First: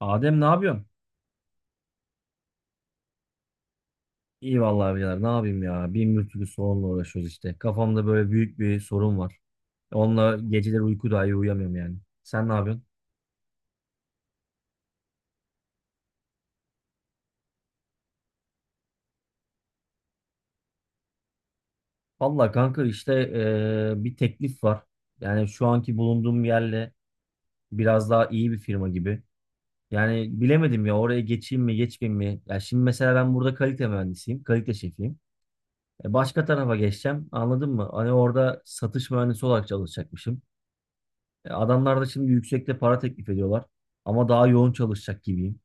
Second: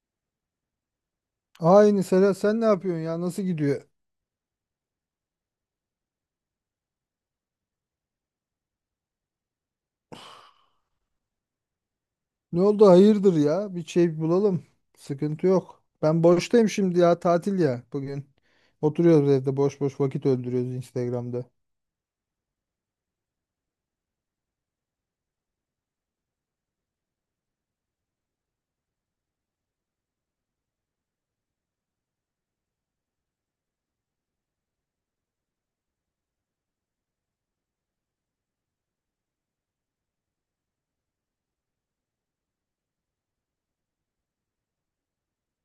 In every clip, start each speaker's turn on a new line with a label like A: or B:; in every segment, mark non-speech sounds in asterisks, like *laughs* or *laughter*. A: Adem ne yapıyorsun?
B: Aynı Serhat sen ne yapıyorsun ya? Nasıl gidiyor?
A: İyi vallahi abiler ne yapayım ya. Bin bir türlü sorunla uğraşıyoruz işte. Kafamda böyle büyük bir sorun var. Onunla geceleri uyku dahi uyuyamıyorum yani. Sen ne
B: Ne
A: yapıyorsun?
B: oldu? Hayırdır ya? Bir şey bulalım. Sıkıntı yok. Ben boştayım şimdi ya. Tatil ya bugün. Oturuyoruz evde boş boş vakit öldürüyoruz Instagram'da.
A: Vallahi kanka işte bir teklif var. Yani şu anki bulunduğum yerle biraz daha iyi bir firma gibi. Yani bilemedim ya oraya geçeyim mi geçmeyeyim mi? Ya şimdi mesela ben burada kalite mühendisiyim. Kalite şefiyim. Başka tarafa geçeceğim anladın mı? Hani orada satış mühendisi olarak çalışacakmışım. Adamlar da şimdi yüksekte para teklif ediyorlar. Ama daha yoğun çalışacak gibiyim.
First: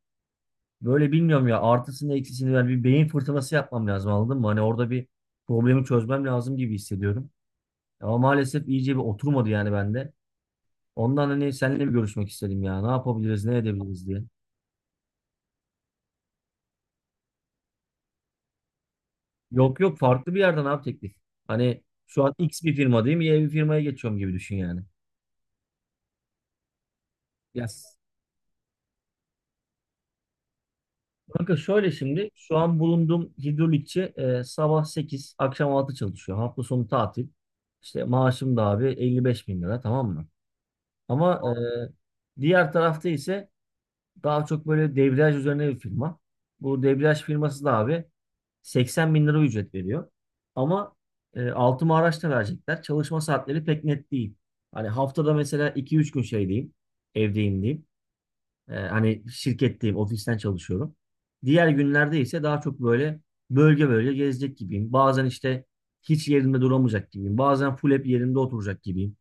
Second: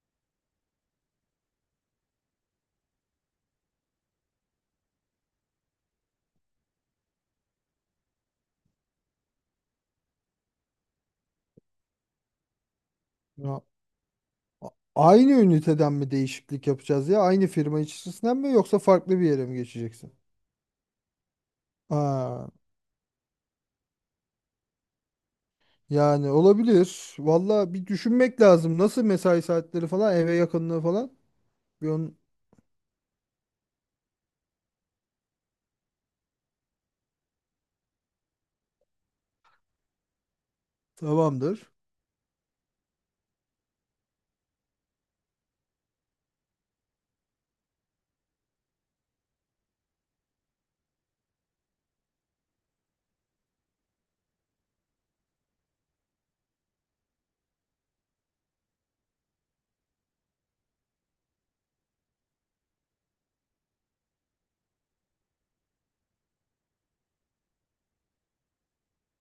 A: Böyle bilmiyorum ya, artısını eksisini ver bir beyin fırtınası yapmam lazım anladın mı? Hani orada bir problemi çözmem lazım gibi hissediyorum. Ama maalesef iyice bir oturmadı yani bende. Ondan hani seninle bir görüşmek istedim ya. Ne yapabiliriz, ne
B: Ya,
A: edebiliriz diye.
B: a- aynı üniteden mi değişiklik yapacağız ya? Aynı firma içerisinden mi yoksa farklı bir yere mi
A: Yok yok
B: geçeceksin?
A: farklı bir yerden abi teklif. Hani şu an
B: Aa,
A: X bir firma değil mi? Y bir firmaya geçiyorum gibi düşün yani.
B: yani olabilir. Valla bir
A: Yes.
B: düşünmek lazım. Nasıl mesai saatleri falan, eve yakınlığı falan.
A: Kanka
B: Bir
A: şöyle,
B: onun-
A: şimdi şu an bulunduğum hidrolikçi sabah 8 akşam 6 çalışıyor. Hafta sonu tatil. İşte maaşım da abi 55 bin lira, tamam mı? Ama
B: Tamamdır.
A: diğer tarafta ise daha çok böyle debriyaj üzerine bir firma. Bu debriyaj firması da abi 80 bin lira ücret veriyor. Ama altıma araç da verecekler. Çalışma saatleri pek net değil. Hani haftada mesela 2-3 gün şeydeyim. Evdeyim diyeyim. Hani şirketteyim, ofisten çalışıyorum. Diğer günlerde ise daha çok böyle bölge bölge gezecek gibiyim. Bazen işte hiç yerimde duramayacak gibiyim. Bazen full hep yerimde oturacak gibiyim.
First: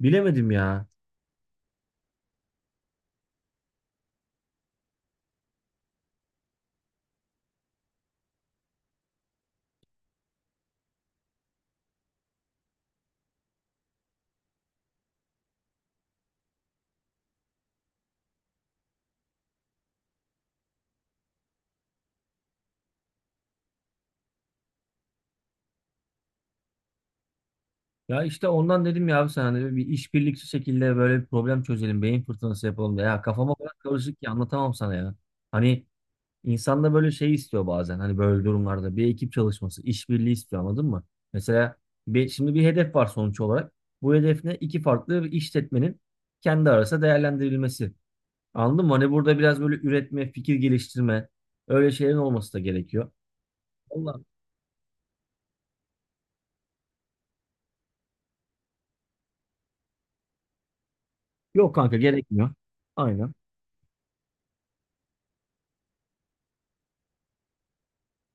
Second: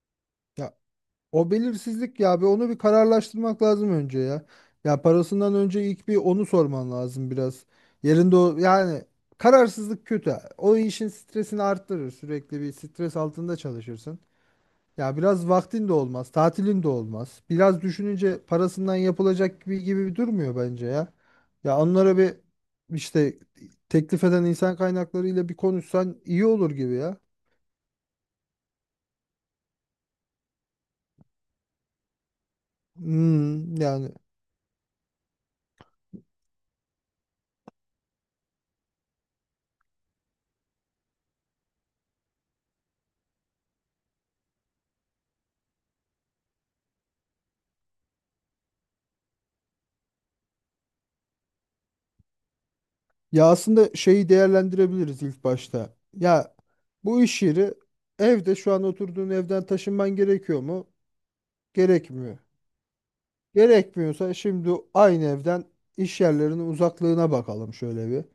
A: Bilemedim
B: Ya,
A: ya.
B: o belirsizlik ya, bir onu bir kararlaştırmak lazım önce ya. Ya parasından önce ilk bir onu sorman lazım biraz. Yerinde o yani, kararsızlık kötü. O işin stresini arttırır. Sürekli bir stres altında çalışırsın. Ya biraz vaktin de olmaz, tatilin de olmaz. Biraz düşününce parasından yapılacak gibi gibi durmuyor bence ya. Ya onlara bir işte teklif eden insan kaynaklarıyla bir konuşsan iyi olur gibi ya.
A: Ya işte ondan dedim ya abi sana, hani bir işbirlikçi şekilde böyle bir problem çözelim, beyin fırtınası yapalım da, ya kafama kadar
B: Hmm, yani.
A: karışık ki anlatamam sana ya. Hani İnsan da böyle şey istiyor bazen, hani böyle durumlarda bir ekip çalışması, işbirliği istiyor anladın mı? Mesela bir, şimdi bir hedef var sonuç olarak. Bu hedef ne? İki farklı bir işletmenin kendi arasında değerlendirilmesi. Anladın mı? Hani burada biraz böyle üretme, fikir geliştirme, öyle şeylerin olması da gerekiyor.
B: Ya aslında
A: Vallahi
B: şeyi değerlendirebiliriz ilk başta. Ya bu iş yeri, evde şu an oturduğun evden taşınman gerekiyor mu?
A: yok kanka,
B: Gerekmiyor.
A: gerekmiyor. Aynen.
B: Gerekmiyorsa şimdi aynı evden iş yerlerinin uzaklığına bakalım şöyle bir.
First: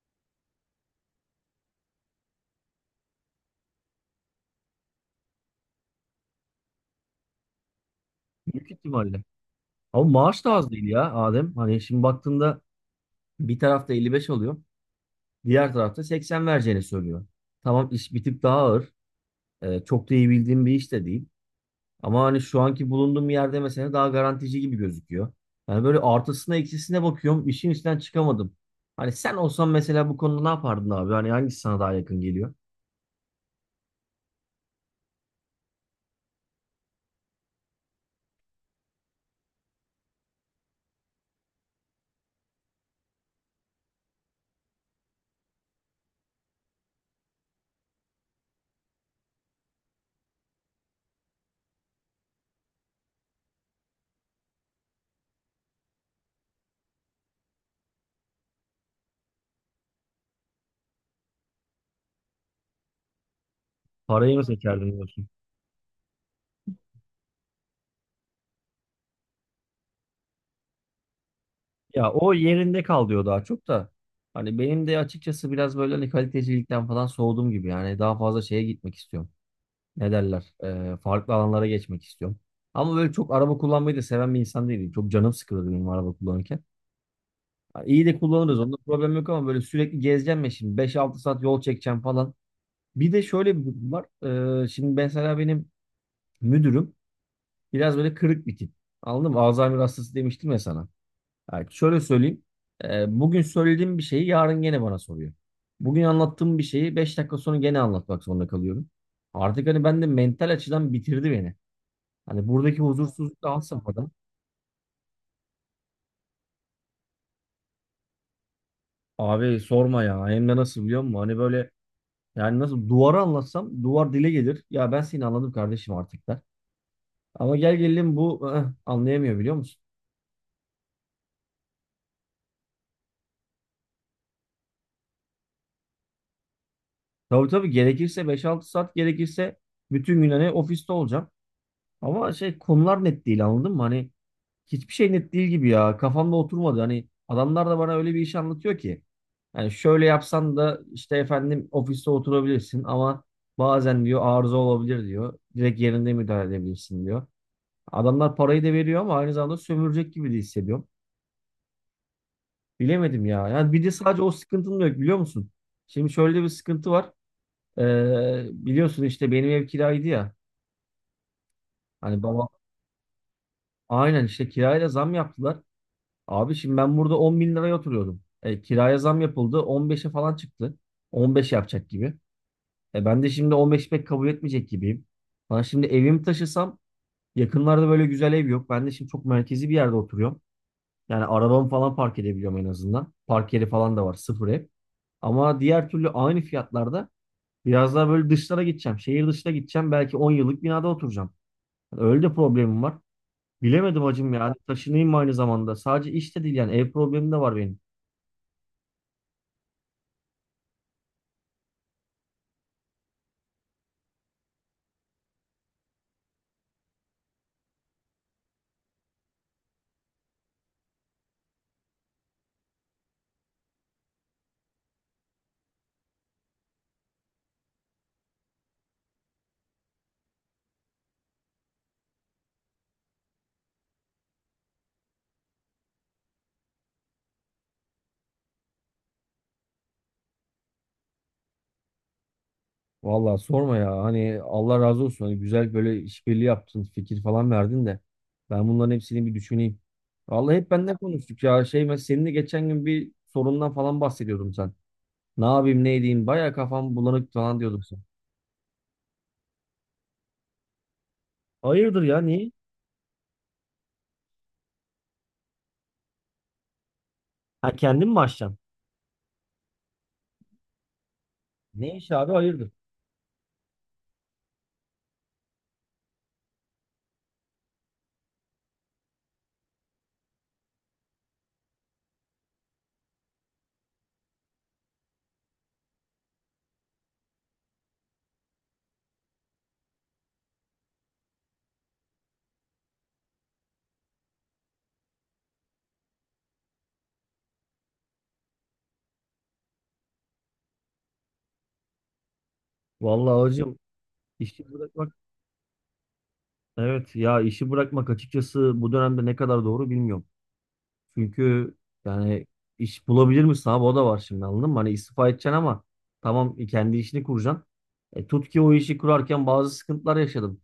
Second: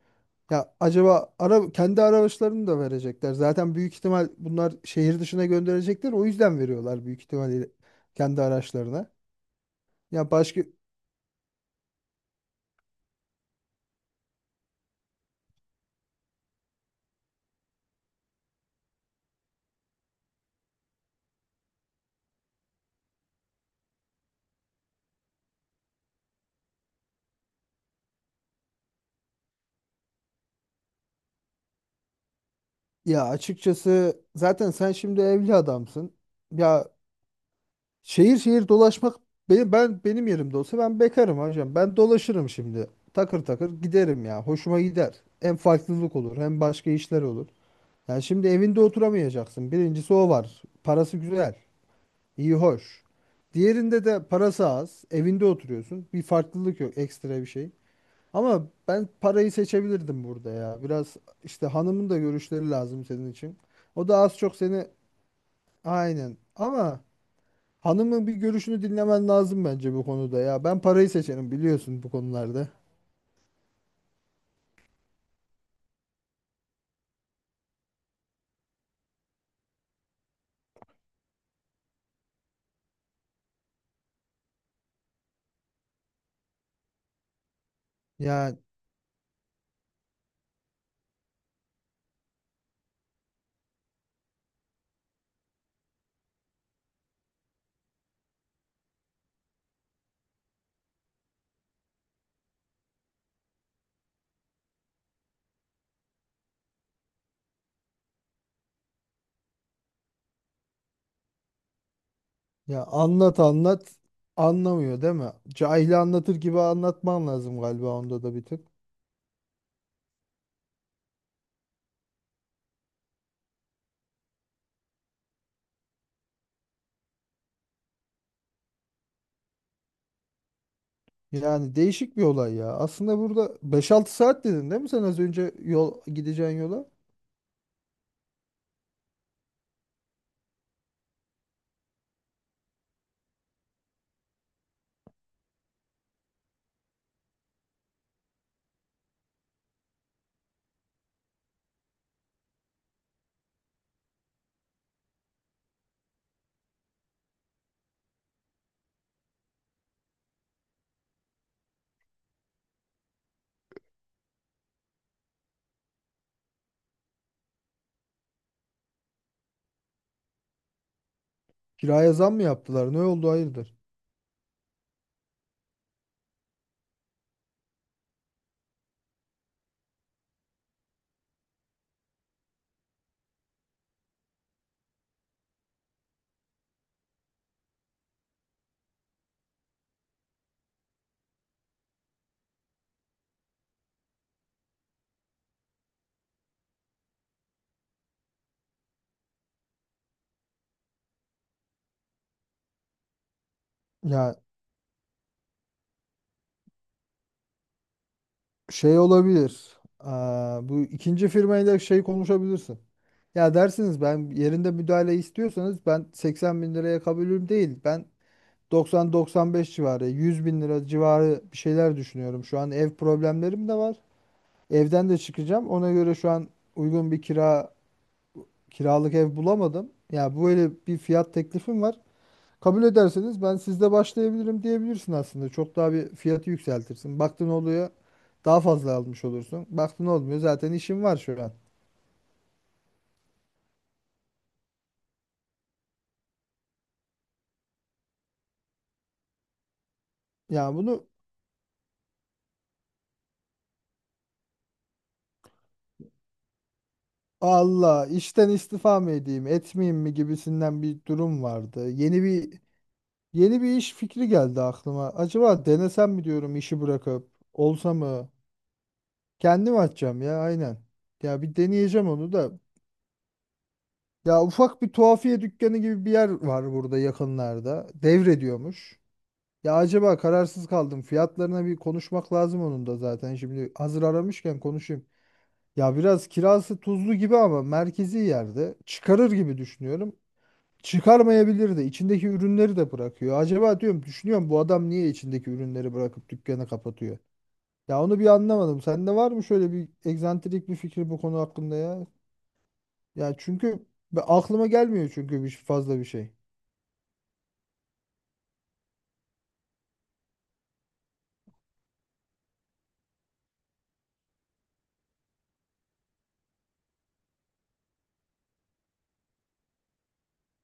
B: Ya acaba ara, kendi araçlarını da verecekler. Zaten büyük ihtimal bunlar şehir dışına gönderecekler. O yüzden veriyorlar büyük ihtimalle, kendi
A: Büyük
B: araçlarına.
A: ihtimalle. Ama
B: Ya
A: maaş da
B: başka
A: az değil ya Adem. Hani şimdi baktığında bir tarafta 55 alıyor, diğer tarafta 80 vereceğini söylüyor. Tamam, iş bir tık daha ağır. Çok da iyi bildiğim bir iş de değil. Ama hani şu anki bulunduğum yerde mesela daha garantici gibi gözüküyor. Yani böyle artısına eksisine bakıyorum. İşin içinden çıkamadım. Hani sen olsan mesela bu konuda ne yapardın abi? Hani hangisi sana daha yakın geliyor?
B: Ya açıkçası zaten sen şimdi evli adamsın. Ya, şehir şehir dolaşmak benim yerimde olsa, ben bekarım hocam. Ben dolaşırım şimdi. Takır takır giderim ya. Hoşuma gider. Hem farklılık olur hem başka işler olur. Yani şimdi evinde oturamayacaksın. Birincisi o var. Parası güzel, iyi hoş. Diğerinde de parası az. Evinde oturuyorsun. Bir farklılık yok, ekstra bir şey. Ama ben parayı seçebilirdim burada ya. Biraz işte, hanımın da görüşleri lazım senin için. O da
A: Parayı
B: az
A: mı
B: çok seni
A: seçerdin diyorsun?
B: aynen. Ama hanımın bir görüşünü dinlemen lazım bence bu konuda ya. Ben parayı seçerim biliyorsun bu
A: Ya o
B: konularda.
A: yerinde kal diyor daha çok da. Hani benim de açıkçası biraz böyle hani kalitecilikten falan soğudum gibi. Yani daha fazla şeye gitmek istiyorum. Ne derler? Farklı alanlara geçmek istiyorum. Ama böyle çok araba kullanmayı da seven bir insan değilim. Çok canım sıkılır benim araba kullanırken. Ha, İyi de
B: Ya,
A: kullanırız. Onda problem yok, ama böyle sürekli gezeceğim ya şimdi. 5-6 saat yol çekeceğim falan. Bir de şöyle bir durum var. Şimdi mesela benim müdürüm biraz böyle kırık bir tip. Anladın mı? Alzheimer hastası demiştim ya sana. Yani şöyle söyleyeyim. Bugün söylediğim bir şeyi yarın gene bana soruyor. Bugün anlattığım bir şeyi 5 dakika sonra gene anlatmak zorunda kalıyorum. Artık hani ben de mental açıdan bitirdi beni. Hani buradaki
B: ya anlat
A: huzursuzluk da had
B: anlat
A: safhada.
B: anlamıyor değil mi? Cahili anlatır gibi anlatman lazım galiba onda da bir tık.
A: Abi sorma ya. Hem de nasıl biliyor musun? Hani böyle, yani nasıl duvara anlatsam duvar dile gelir. Ya ben seni anladım kardeşim artık der. Ama gel gelelim bu anlayamıyor biliyor musun?
B: Yani değişik bir olay ya. Aslında burada 5-6 saat dedin değil mi sen az önce yol gideceğin yola?
A: Tabii tabii, gerekirse 5-6 saat, gerekirse bütün gün hani ofiste olacağım. Ama şey, konular net değil anladın mı? Hani hiçbir şey net değil gibi ya. Kafamda oturmadı. Hani adamlar da bana öyle bir iş anlatıyor ki. Yani şöyle yapsan da işte efendim ofiste oturabilirsin, ama bazen diyor arıza olabilir diyor. Direkt yerinde müdahale edebilirsin diyor. Adamlar parayı da veriyor ama aynı zamanda sömürecek gibi de hissediyorum. Bilemedim ya. Yani bir de sadece o sıkıntım da yok biliyor musun? Şimdi şöyle bir sıkıntı var. Biliyorsun işte benim ev kiraydı ya.
B: Kiraya
A: Hani
B: zam mı
A: baba,
B: yaptılar? Ne oldu hayırdır?
A: aynen işte kiraya da zam yaptılar. Abi şimdi ben burada 10 bin liraya oturuyordum. Kiraya zam yapıldı. 15'e falan çıktı. 15 yapacak gibi. Ben de şimdi 15 pek kabul etmeyecek gibiyim. Ben şimdi evimi taşısam yakınlarda böyle güzel ev yok. Ben de şimdi çok merkezi bir yerde oturuyorum. Yani arabamı falan park edebiliyorum en azından. Park yeri falan da var. Sıfır ev. Ama diğer türlü aynı fiyatlarda biraz daha böyle dışlara gideceğim. Şehir dışına gideceğim. Belki 10 yıllık binada oturacağım. Öyle de problemim var. Bilemedim hacım
B: Ya
A: ya, taşınayım mı aynı zamanda? Sadece işte de değil yani. Ev problemim de var benim.
B: şey olabilir. Aa, bu ikinci firmayla şey konuşabilirsin. Ya dersiniz, ben yerinde müdahale istiyorsanız, ben 80 bin liraya kabulüm değil. Ben 90-95 civarı, 100 bin lira civarı bir şeyler düşünüyorum. Şu an ev problemlerim de var. Evden de çıkacağım. Ona göre şu an uygun bir kiralık ev bulamadım. Ya böyle bir fiyat teklifim var. Kabul ederseniz ben sizde başlayabilirim diyebilirsin aslında. Çok daha bir fiyatı yükseltirsin. Baktın oluyor, daha fazla almış olursun. Baktın olmuyor, zaten işim var şu an.
A: Vallahi sorma ya. Hani Allah razı olsun. Hani güzel böyle işbirliği yaptın. Fikir falan verdin de. Ben bunların hepsini bir düşüneyim. Vallahi hep
B: Yani
A: benden
B: bunu,
A: konuştuk ya. Şey, mesela seninle geçen gün bir sorundan falan bahsediyordum sen. Ne yapayım ne edeyim. Baya kafam bulanık falan diyordun sen.
B: Allah, işten istifa mı edeyim etmeyeyim mi gibisinden bir durum vardı.
A: Hayırdır ya,
B: Yeni
A: niye?
B: bir yeni bir iş fikri geldi aklıma. Acaba denesem mi diyorum işi bırakıp
A: Ha,
B: olsa
A: kendin mi
B: mı?
A: açacaksın?
B: Kendim açacağım ya, aynen. Ya bir
A: Ne
B: deneyeceğim
A: iş abi,
B: onu da.
A: hayırdır?
B: Ya ufak bir tuhafiye dükkanı gibi bir yer var burada yakınlarda. Devrediyormuş. Ya acaba, kararsız kaldım. Fiyatlarına bir konuşmak lazım onun da zaten. Şimdi hazır aramışken konuşayım. Ya biraz kirası tuzlu gibi ama merkezi yerde çıkarır gibi düşünüyorum. Çıkarmayabilir de, içindeki ürünleri de bırakıyor. Acaba diyorum, düşünüyorum, bu adam niye içindeki ürünleri bırakıp dükkanı kapatıyor? Ya onu bir anlamadım. Sende var mı şöyle bir egzantrik bir fikir bu konu hakkında ya? Ya
A: Vallahi hocam,
B: çünkü aklıma
A: İşi
B: gelmiyor
A: bırakmak,
B: çünkü bir fazla bir şey.
A: evet ya işi bırakmak açıkçası bu dönemde ne kadar doğru bilmiyorum. Çünkü yani iş bulabilir misin abi, o da var şimdi anladın mı? Hani istifa edeceksin ama tamam, kendi işini kuracaksın. Tut ki o işi kurarken bazı sıkıntılar yaşadım.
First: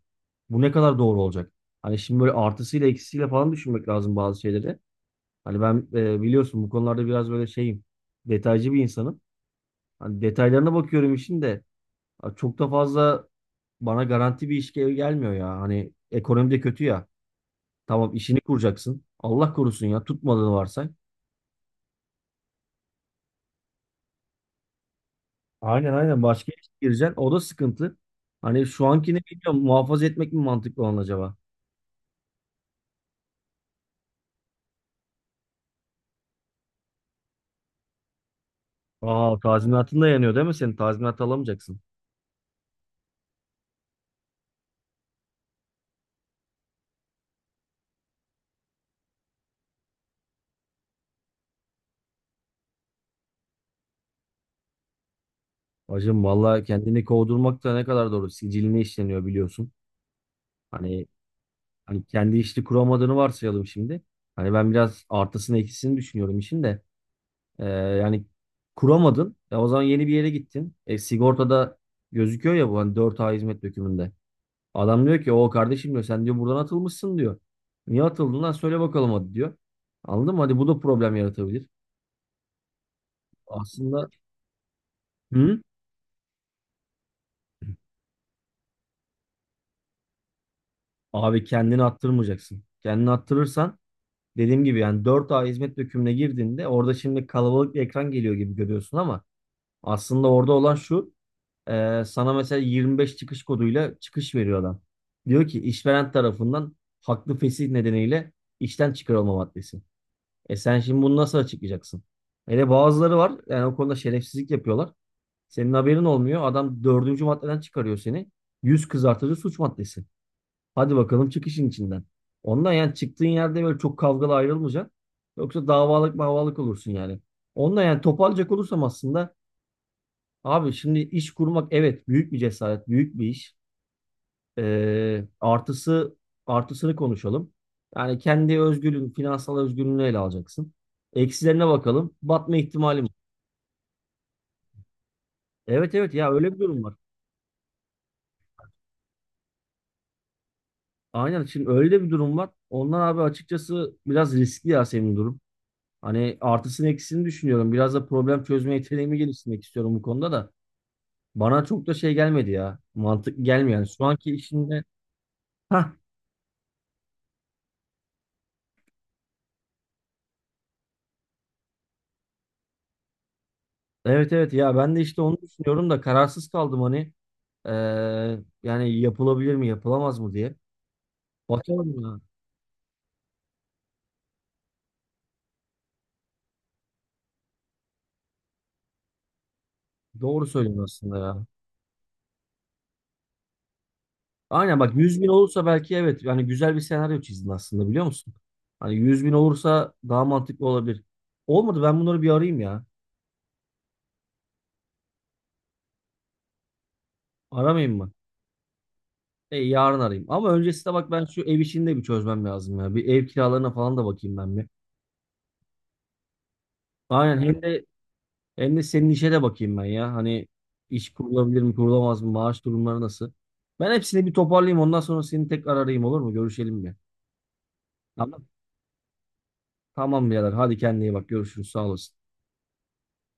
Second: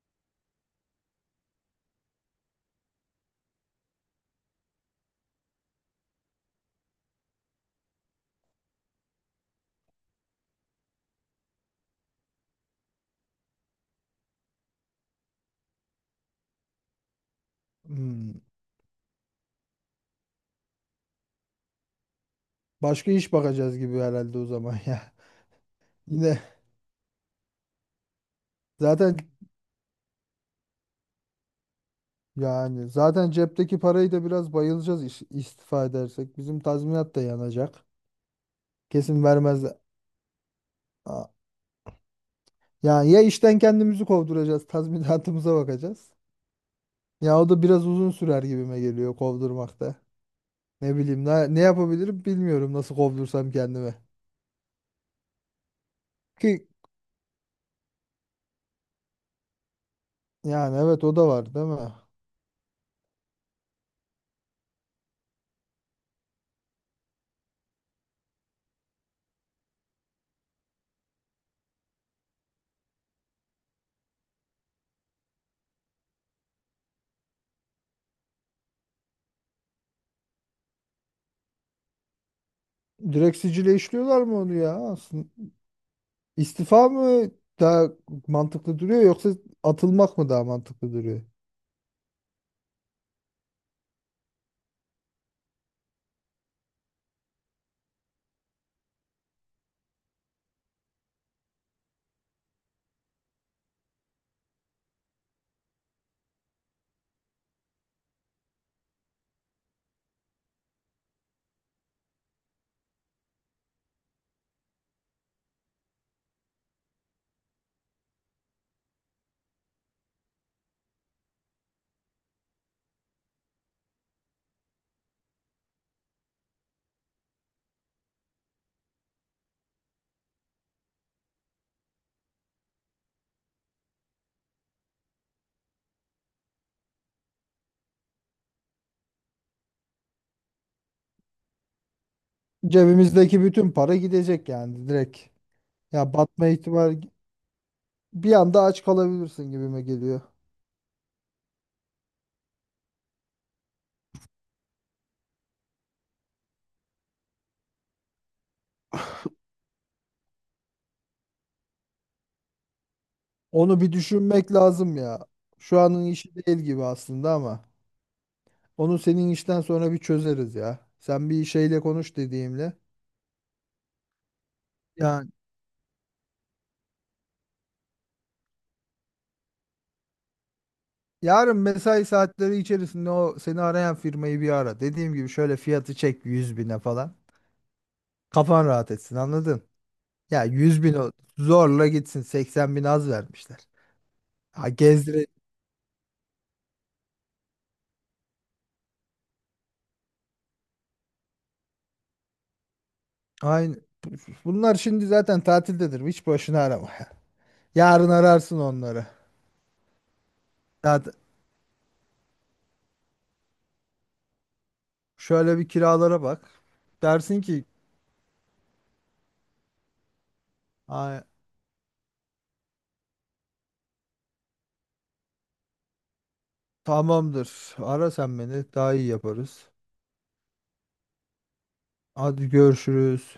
A: Bu ne kadar doğru olacak? Hani şimdi böyle artısıyla eksisiyle falan düşünmek lazım bazı şeyleri. Hani ben biliyorsun bu konularda biraz böyle şeyim, detaycı bir insanım. Hani detaylarına bakıyorum işin de. Abi çok da fazla bana garanti bir iş gelmiyor ya. Hani ekonomi de kötü ya. Tamam, işini
B: Hmm.
A: kuracaksın. Allah korusun ya, tutmadığını varsay.
B: Başka iş bakacağız gibi herhalde o zaman ya.
A: Aynen
B: *laughs*
A: aynen,
B: Yine
A: başka işe gireceksin. O da sıkıntı. Hani şu
B: zaten
A: ankini bilmiyorum, muhafaza etmek mi mantıklı olan acaba?
B: Yani zaten cepteki parayı da biraz bayılacağız, istifa edersek. Bizim tazminat da yanacak. Kesin
A: Aa,
B: vermezler.
A: tazminatın da yanıyor değil mi senin? Tazminat
B: Aa,
A: alamayacaksın.
B: yani ya, işten kendimizi kovduracağız, tazminatımıza bakacağız. Ya o da biraz uzun sürer gibime geliyor kovdurmakta. Ne bileyim, ne yapabilirim bilmiyorum, nasıl kovdursam kendimi.
A: Hacım valla
B: Ki
A: kendini kovdurmak da ne kadar doğru. Siciline işleniyor biliyorsun.
B: yani evet,
A: Hani,
B: o da var değil mi?
A: hani kendi işini kuramadığını varsayalım şimdi. Hani ben biraz artısını eksisini düşünüyorum işin de. Yani kuramadın. Ya o zaman yeni bir yere gittin. Sigortada gözüküyor ya bu, hani dört a hizmet dökümünde. Adam diyor ki o kardeşim diyor, sen diyor buradan atılmışsın diyor. Niye atıldın lan, söyle bakalım hadi diyor. Anladın mı? Hadi, bu da problem yaratabilir.
B: Direkt sicile
A: Aslında,
B: işliyorlar mı onu ya? Aslında
A: hı?
B: istifa mı daha mantıklı duruyor yoksa atılmak mı daha mantıklı duruyor?
A: Abi kendini attırmayacaksın. Kendini attırırsan dediğim gibi yani dört a hizmet dökümüne girdiğinde orada şimdi kalabalık bir ekran geliyor gibi görüyorsun ama aslında orada olan şu: sana mesela 25 çıkış koduyla çıkış veriyor adam. Diyor ki işveren tarafından haklı fesih nedeniyle işten çıkarılma maddesi. E sen şimdi bunu nasıl açıklayacaksın? Hele bazıları var yani, o konuda şerefsizlik yapıyorlar. Senin haberin olmuyor. Adam dördüncü maddeden çıkarıyor seni. Yüz kızartıcı suç maddesi. Hadi bakalım çıkışın içinden. Ondan yani çıktığın yerde böyle çok kavgalı ayrılmayacaksın. Yoksa davalık mavalık olursun yani. Ondan yani toparlayacak olursam aslında, abi şimdi iş kurmak evet, büyük bir cesaret, büyük bir iş. Ee, artısı Artısını konuşalım. Yani kendi özgürlüğün, finansal özgürlüğünü ele alacaksın. Eksilerine bakalım. Batma ihtimali mi?
B: Cebimizdeki bütün para gidecek yani direkt.
A: Evet evet
B: Ya
A: ya,
B: batma
A: öyle bir durum var.
B: ihtimali, bir anda aç kalabilirsin gibime geliyor.
A: Aynen, şimdi öyle bir durum var. Ondan abi açıkçası biraz riskli ya senin durum. Hani artısını eksisini düşünüyorum. Biraz da problem çözme yeteneğimi geliştirmek istiyorum bu konuda da. Bana çok da şey gelmedi ya. Mantık gelmiyor.
B: Onu
A: Yani
B: bir
A: şu anki
B: düşünmek
A: işinde.
B: lazım ya.
A: *laughs*
B: Şu anın işi değil gibi aslında ama onu senin işten sonra bir çözeriz ya. Sen bir şeyle konuş dediğimle.
A: Evet evet ya, ben de işte
B: Yani
A: onu düşünüyorum da kararsız kaldım hani. Ee, Yani yapılabilir mi yapılamaz mı diye.
B: yarın
A: Bakalım
B: mesai
A: ya.
B: saatleri içerisinde o seni arayan firmayı bir ara. Dediğim gibi şöyle fiyatı çek, 100 bine falan. Kafan rahat etsin, anladın? Ya
A: Doğru
B: 100 bin,
A: söylüyorsun aslında ya.
B: zorla gitsin, 80 bin az vermişler. Ha
A: Aynen bak, 100 bin
B: gezdire,
A: olursa belki evet, yani güzel bir senaryo çizdin aslında biliyor musun? Hani 100 bin olursa daha mantıklı olabilir. Olmadı, ben bunları bir arayayım ya.
B: aynı. Bunlar şimdi zaten tatildedir. Hiç boşuna arama. *laughs*
A: Aramayayım
B: Yarın
A: mı?
B: ararsın onları.
A: Yarın arayayım. Ama öncesinde bak
B: Zaten
A: ben şu ev işini de bir çözmem lazım ya. Bir ev kiralarına falan da bakayım ben bir.
B: şöyle bir kiralara bak.
A: Aynen,
B: Dersin
A: hem
B: ki
A: de hem de senin işe de bakayım ben ya. Hani iş
B: "Ay,
A: kurulabilir mi, kurulamaz mı, maaş durumları nasıl? Ben hepsini bir toparlayayım ondan sonra seni tekrar arayayım, olur mu? Görüşelim bir.
B: tamamdır. Ara sen
A: Tamam.
B: beni. Daha iyi yaparız.
A: Tamam birader. Hadi kendine iyi bak. Görüşürüz. Sağ olasın.
B: Hadi görüşürüz."